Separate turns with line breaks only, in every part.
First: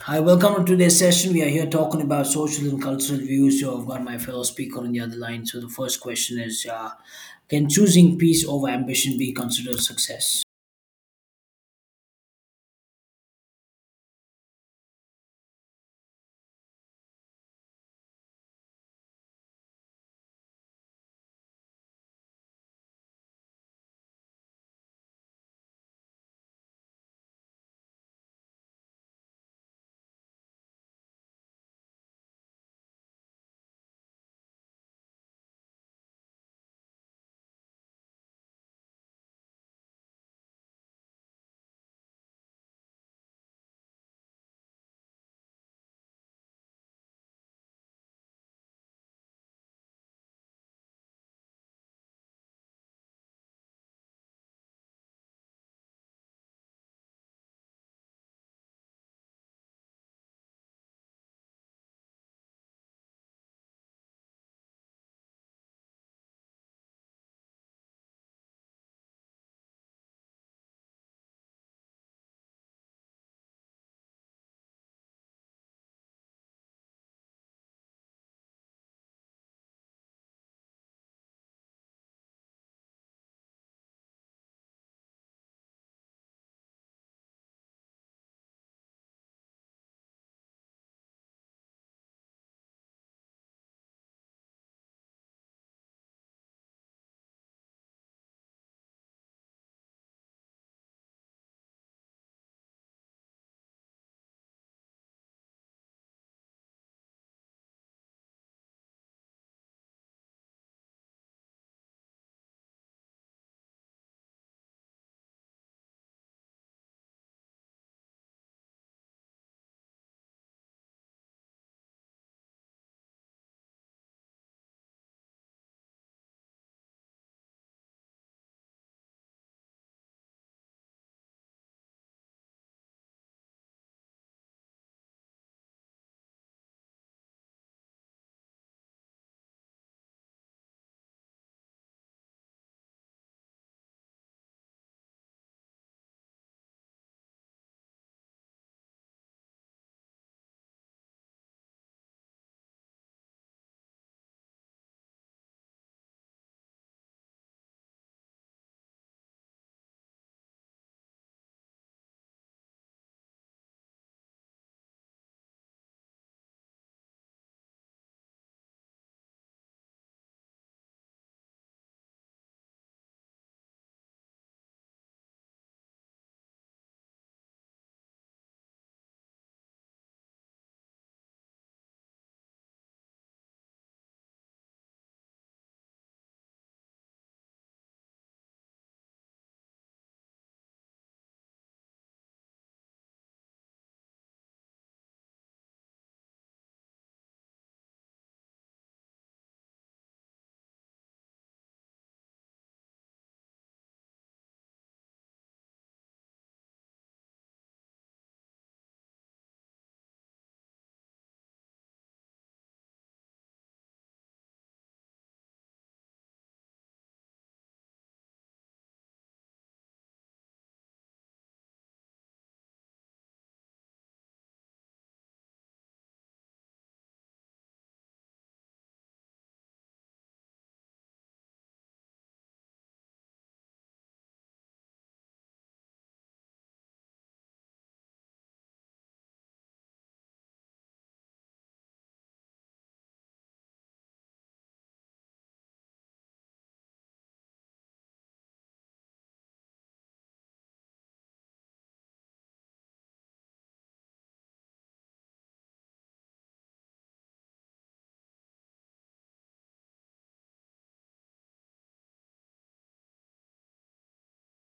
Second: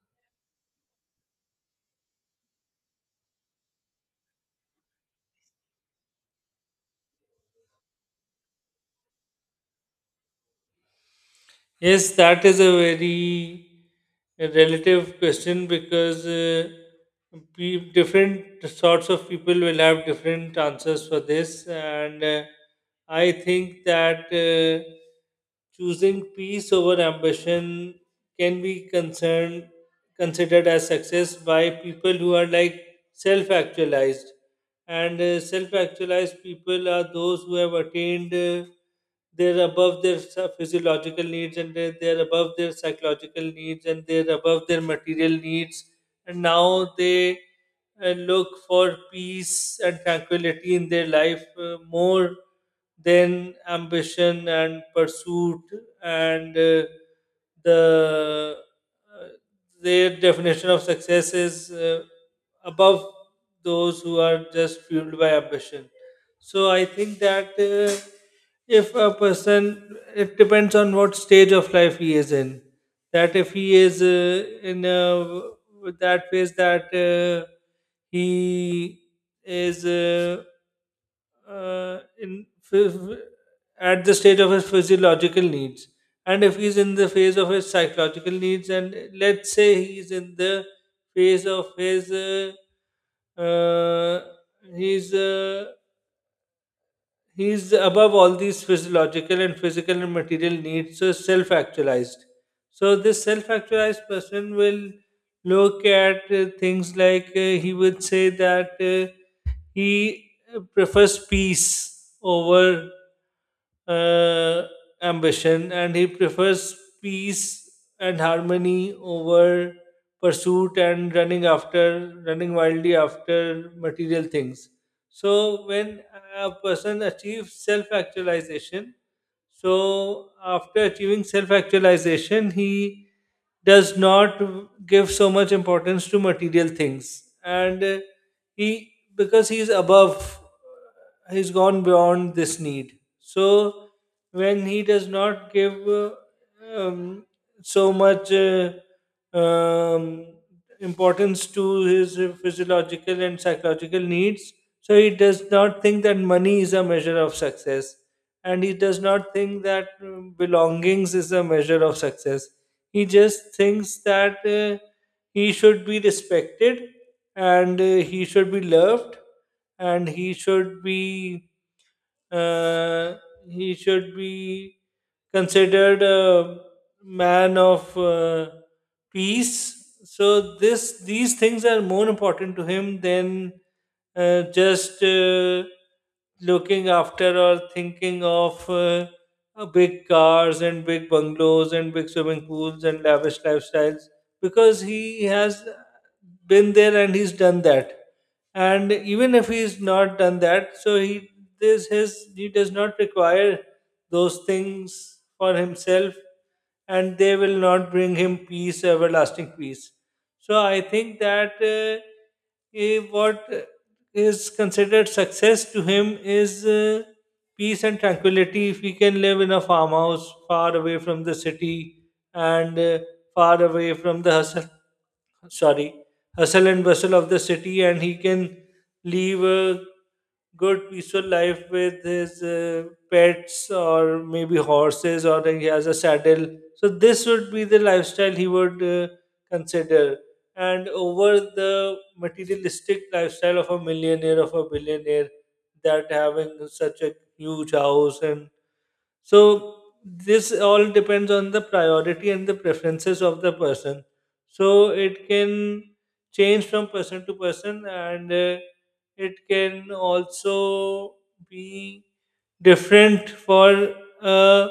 Hi, welcome to today's session. We are here talking about social and cultural views. So, I've got my fellow speaker on the other line. So, the first question is can choosing peace over ambition be considered success?
Yes, that is a very relative question because different sorts of people will have different answers for this. And I think that choosing peace over ambition can be concerned considered as success by people who are like self-actualized. And self-actualized people are those who have attained, they're above their physiological needs, and they're above their psychological needs, and they're above their material needs. And now they look for peace and tranquility in their life, more than ambition and pursuit. And the uh, their definition of success is above those who are just fueled by ambition. So I think that if a person, it depends on what stage of life he is in. That if he is in a, that phase that he is. Uh, in phy- at the stage of his physiological needs, and if he's in the phase of his psychological needs, and let's say he's in the phase of his, uh, he's uh, he's above all these physiological and physical and material needs, so self-actualized. So this self-actualized person will look at things like, he would say that he prefers peace over, uh, ambition, and he prefers peace and harmony over pursuit and running wildly after material things. So, when a person achieves self actualization, so after achieving self actualization, he does not give so much importance to material things. And he, because he's above, he's gone beyond this need. So when he does not give um, so much um, importance to his physiological and psychological needs, so he does not think that money is a measure of success, and he does not think that belongings is a measure of success. He just thinks that he should be respected, and he should be loved, and he should be uh, he should be considered a man of peace. So this these things are more important to him than just looking after or thinking of. Big cars and big bungalows and big swimming pools and lavish lifestyles, because he has been there and he's done that. And even if he's not done that, so he this his he does not require those things for himself, and they will not bring him peace, everlasting peace. So I think that what is considered success to him is peace and tranquility. If we can live in a farmhouse far away from the city, and far away from the sorry hustle and bustle of the city, and he can live a good peaceful life with his pets, or maybe horses, or he has a saddle. So this would be the lifestyle he would consider, and over the materialistic lifestyle of a millionaire, of a billionaire, that having such a huge house. And so this all depends on the priority and the preferences of the person, so it can change from person to person. And it can also be different for a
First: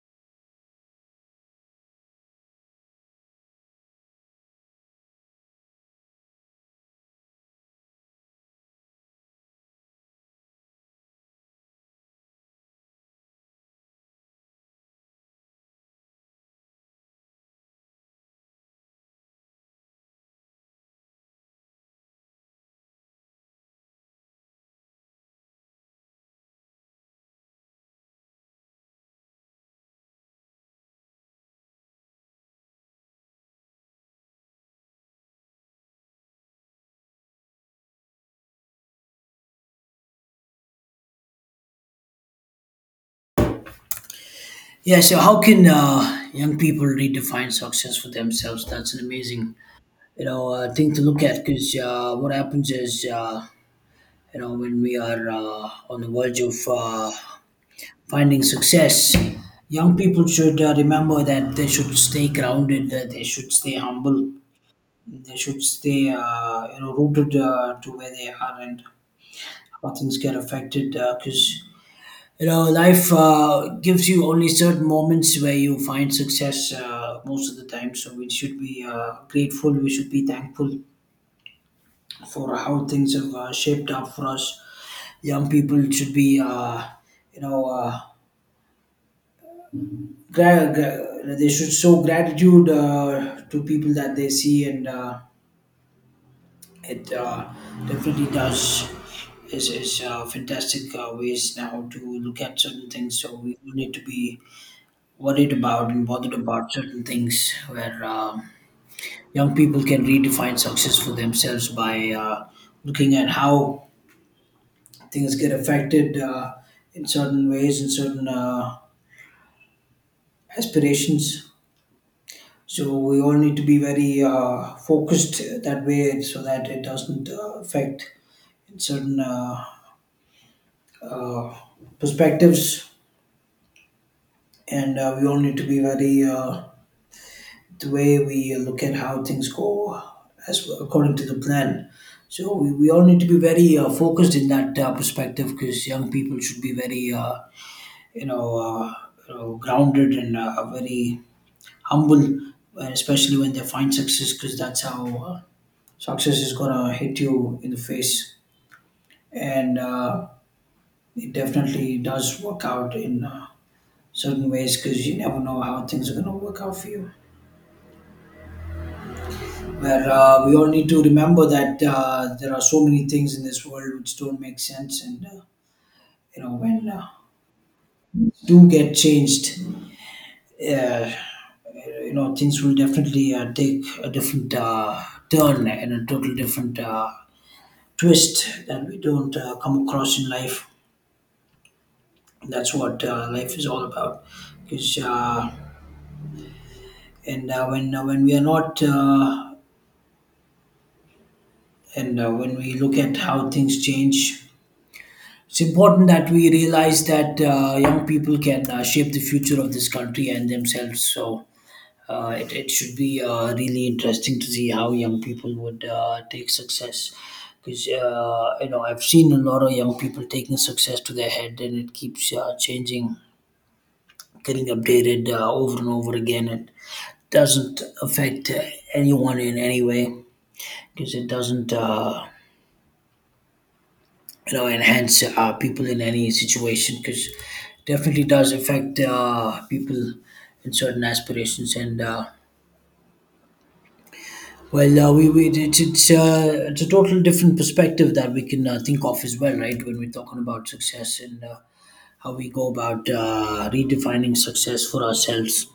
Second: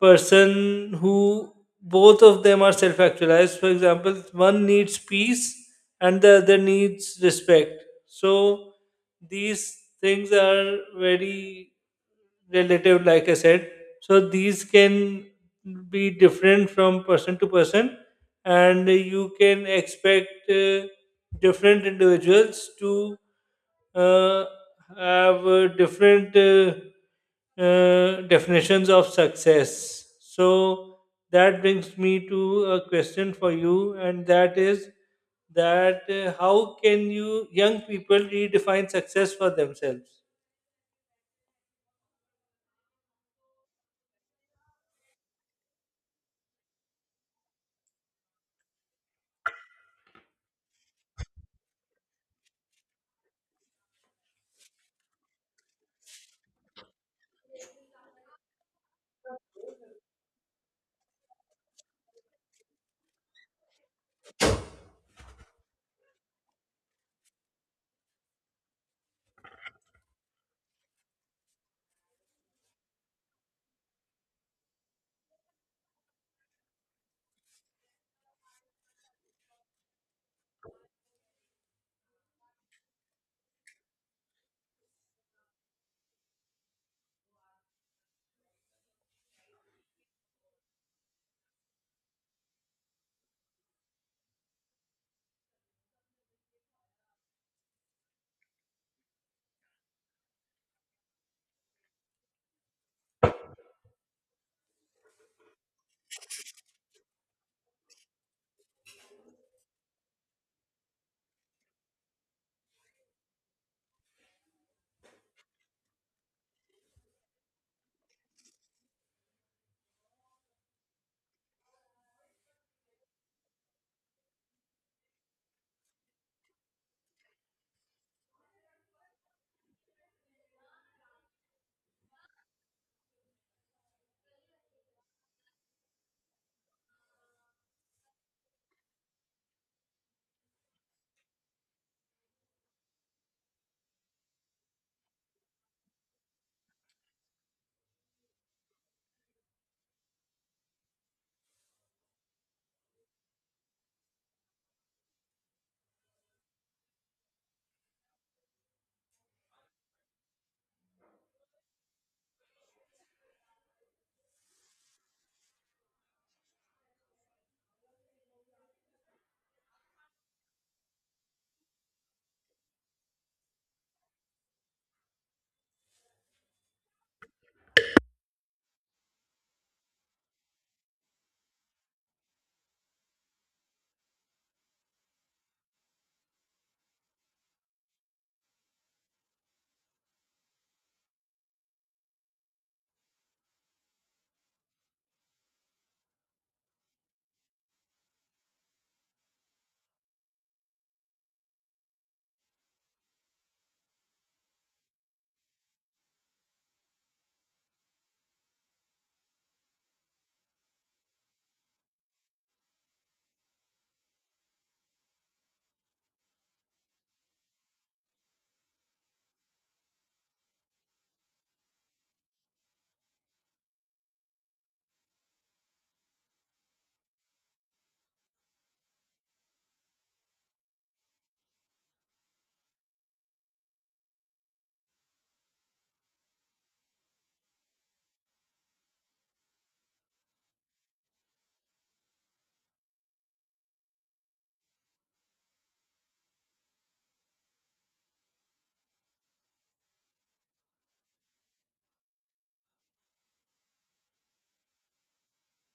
person who, both of them are self actualized. For example, one needs peace and the other needs respect. So these things are very relative, like I said. So these can be different from person to person, and you can expect different individuals to uh, have different definitions of success. So that brings me to a question for you, and that is that how can you young people redefine success for themselves?
Yeah, so how can young people redefine success for themselves? That's an amazing, you know, thing to look at because what happens is, you know, when we are on the verge of finding success, young people should remember that they should stay grounded, that they should stay humble. They should stay, you know, rooted to where they are and how things get affected. Because you know, life gives you only certain moments where you find success most of the time. So we should be grateful. We should be thankful for how things have shaped up for us. Young people should be, you know. Uh, they should show gratitude to people that they see and It definitely does. Is Fantastic ways now to look at certain things. So we don't need to be worried about and bothered about certain things. Where young people can redefine success for themselves by looking at how things get affected in certain ways and certain aspirations. So we all need to be very focused that way, so that it doesn't affect in certain uh, perspectives, and we all need to be very the way we look at how things go as well, according to the plan. So we all need to be very focused in that perspective because young people should be very you know uh, you know, grounded and very humble, and especially when they find success because that's how success is gonna hit you in the face and it definitely does work out in certain ways because you never know how things are going to work out for you. Where we all need to remember that there are so many things in this world which don't make sense, and you know when do get changed, uh, you know things will definitely take a different turn and a total different twist that we don't come across in life. That's what life is all about. Because and when we are not and when we look at how things change, it's important that we realize that young people can shape the future of this country and themselves. So it should be really interesting to see how young people would take success. Because you know, I've seen a lot of young people taking success to their head, and it keeps changing, getting updated over and over again. It doesn't affect anyone in any way because it doesn't you know enhance people in any situation because definitely does affect people in certain aspirations and well we it's it's a total different perspective that we can think of as well, right? When we're talking about success and how we go about redefining success for ourselves,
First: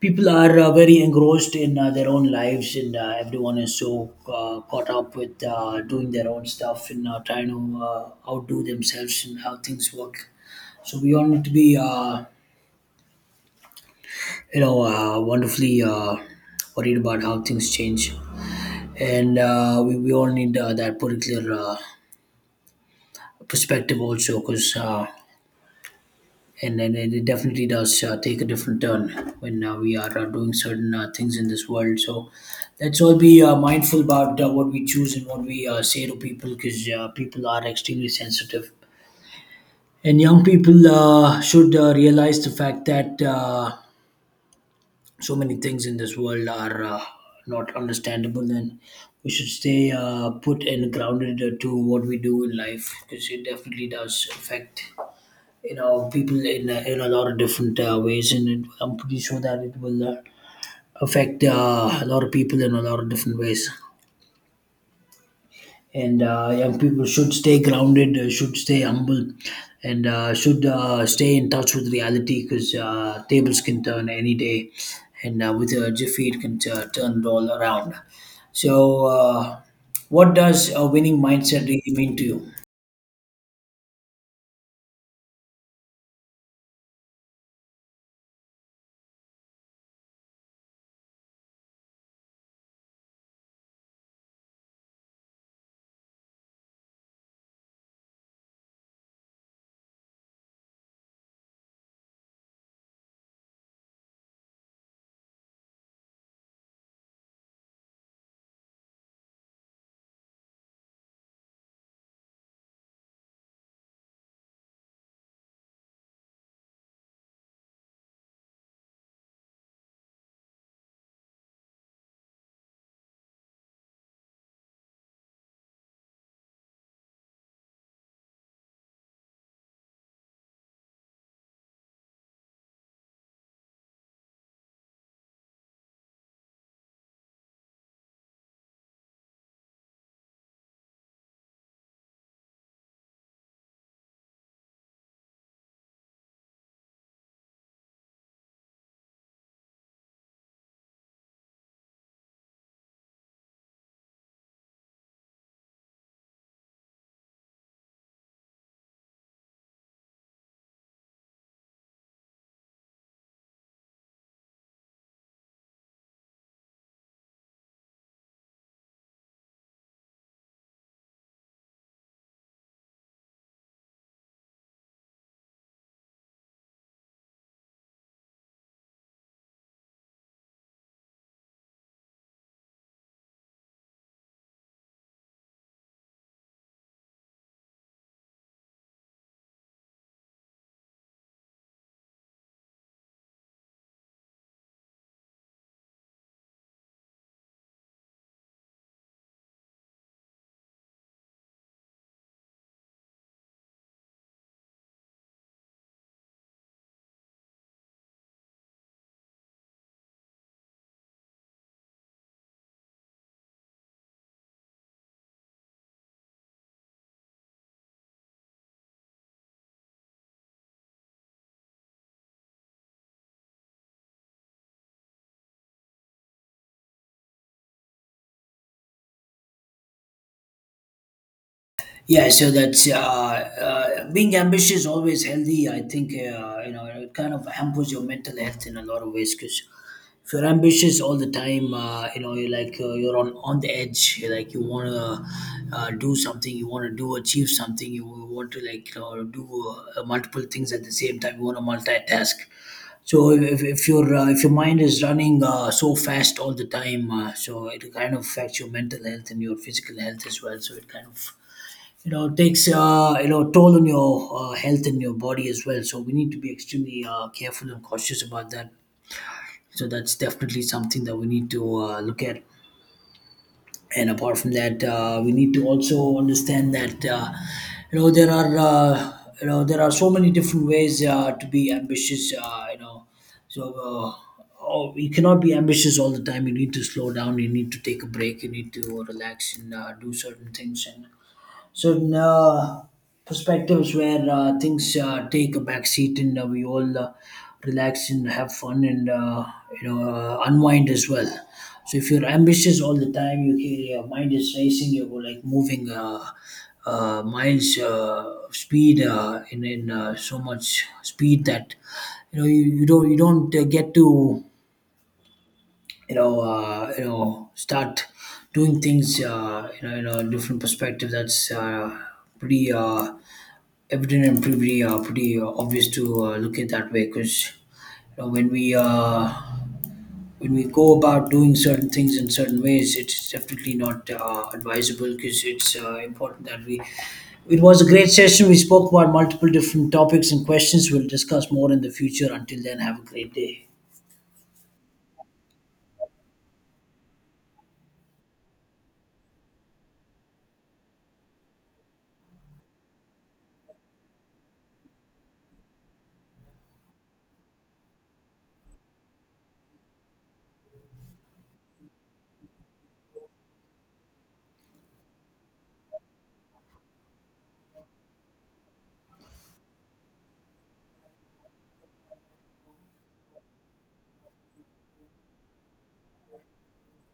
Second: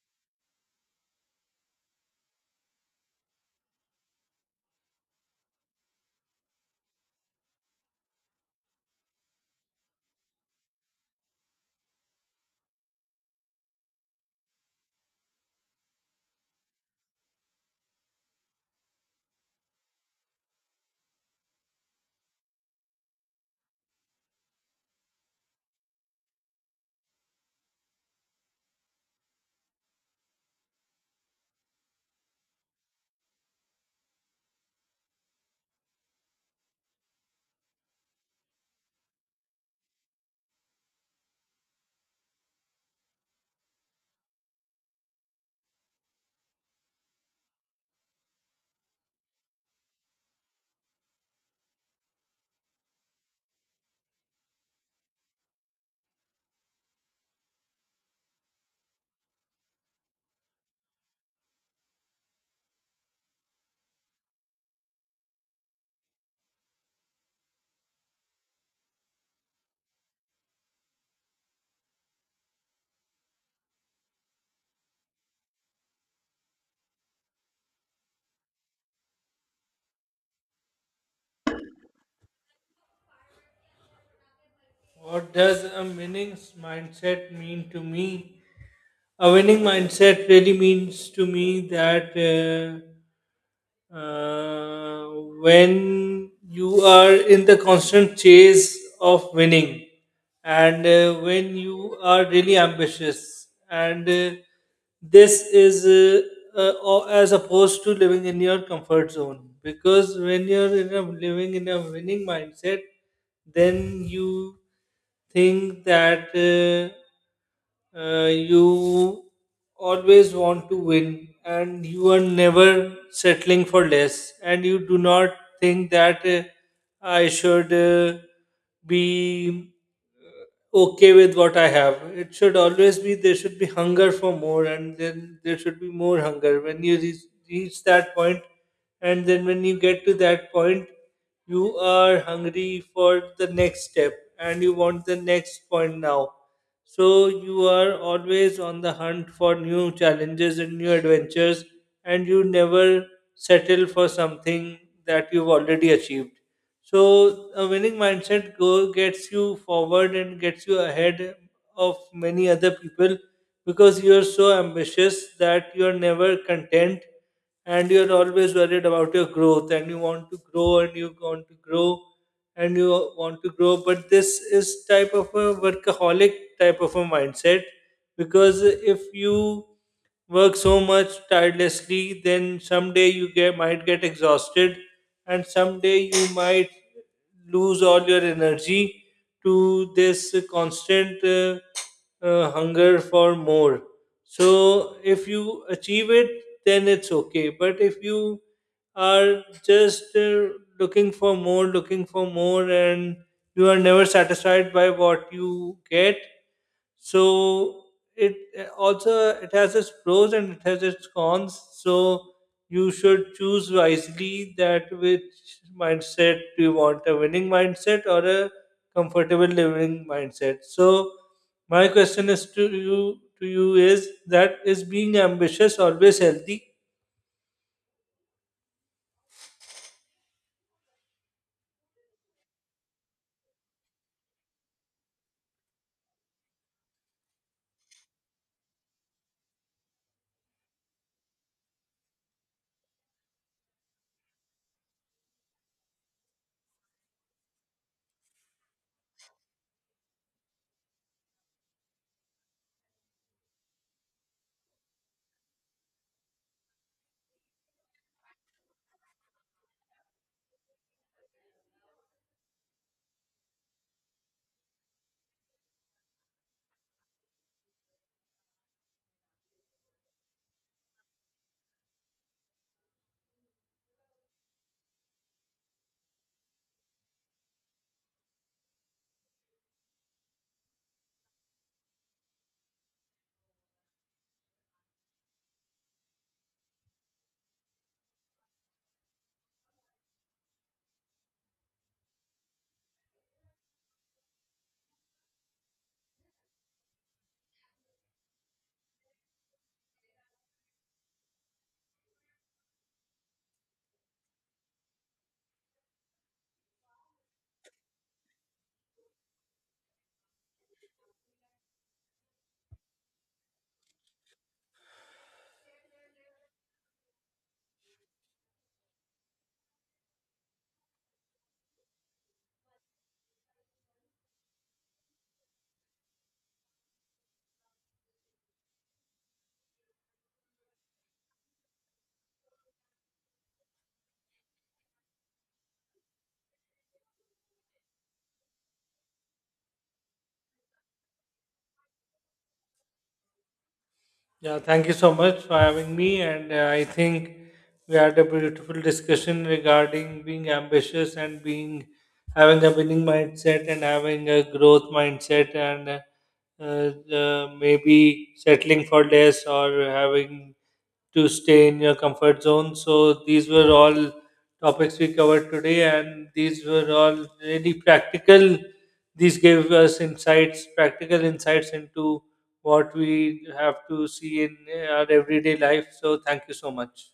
people are very engrossed in their own lives and everyone is so caught up with doing their own stuff and trying to outdo themselves and how things work. So we all need to be, you know, wonderfully worried about how things change, and we all need that particular perspective also, because and then it definitely does take a different turn when we are doing certain things in this world. So let's all be mindful about what we choose and what we say to people, because people are extremely sensitive. And young people should realize the fact that so many things in this world are not understandable, and we should stay put and grounded to what we do in life because it definitely does affect you know people in a lot of different ways, and it, I'm pretty sure that it will affect a lot of people in a lot of different ways. And young people should stay grounded, should stay humble, and should stay in touch with reality because tables can turn any day, and with a jiffy, it can turn it all around. So, what does a winning mindset really mean to you?
What does a winning mindset mean to me? A winning mindset really means to me that when you are in the constant chase of winning, and when you are really ambitious, and this is as opposed to living in your comfort zone. Because when you're in a, living in a winning mindset, then you think that. You always want to win, and you are never settling for less. And you do not think that I should be okay with what I have. It should always be, there should be hunger for more, and then there should be more hunger. When you reach that point, and then when you get to that point, you are hungry for the next step and you want the next point now. So you are always on the hunt for new challenges and new adventures, and you never settle for something that you've already achieved. So a winning mindset go gets you forward and gets you ahead of many other people, because you're so ambitious that you're never content, and you're always worried about your growth, and you want to grow and you want to grow and you want to grow. But this is type of a workaholic type of a mindset, because if you work so much tirelessly, then someday you get might get exhausted, and someday you might lose all your energy to this constant hunger for more. So if you achieve it, then it's okay. But if you are just looking for more, and you are never satisfied by what you get. So it also, it has its pros and it has its cons. So you should choose wisely that which mindset do you want, a winning mindset or a comfortable living mindset? So my question is to you is that, is being ambitious always healthy?
Yeah, so that's being ambitious, always healthy. I think you know it kind of hampers your mental health in a lot of ways because if you're ambitious all the time you know you're like you're on the edge, you're like you want to do something, you want to do achieve something, you want to like you know do multiple things at the same time, you want to multitask. So if your if your mind is running so fast all the time, so it kind of affects your mental health and your physical health as well, so it kind of you know takes you know toll on your health and your body as well, so we need to be extremely careful and cautious about that, so that's definitely something that we need to look at. And apart from that, we need to also understand that you know there are so many different ways to be ambitious. So uh, oh, you cannot be ambitious all the time. You need to slow down. You need to take a break. You need to relax and do certain things and certain perspectives where things take a back seat and we all relax and have fun and you know unwind as well. So if you're ambitious all the time you, your mind is racing, you're like moving miles of speed in so much speed that you know you don't get to you know start doing things you know in a different perspective, that's pretty evident and pretty pretty obvious to look at that way because you know, when we go about doing certain things in certain ways, it's definitely not advisable because it's important that we. It was a great session. We spoke about multiple different topics and questions. We'll discuss more in the future. Until then, have a great day.
Yeah, thank you so much for having me. And I think we had a beautiful discussion regarding being ambitious and being having a winning mindset and having a growth mindset, and maybe settling for less or having to stay in your comfort zone. So these were all topics we covered today, and these were all really practical. These gave us practical insights into what we have to see in our everyday life. So thank you so much.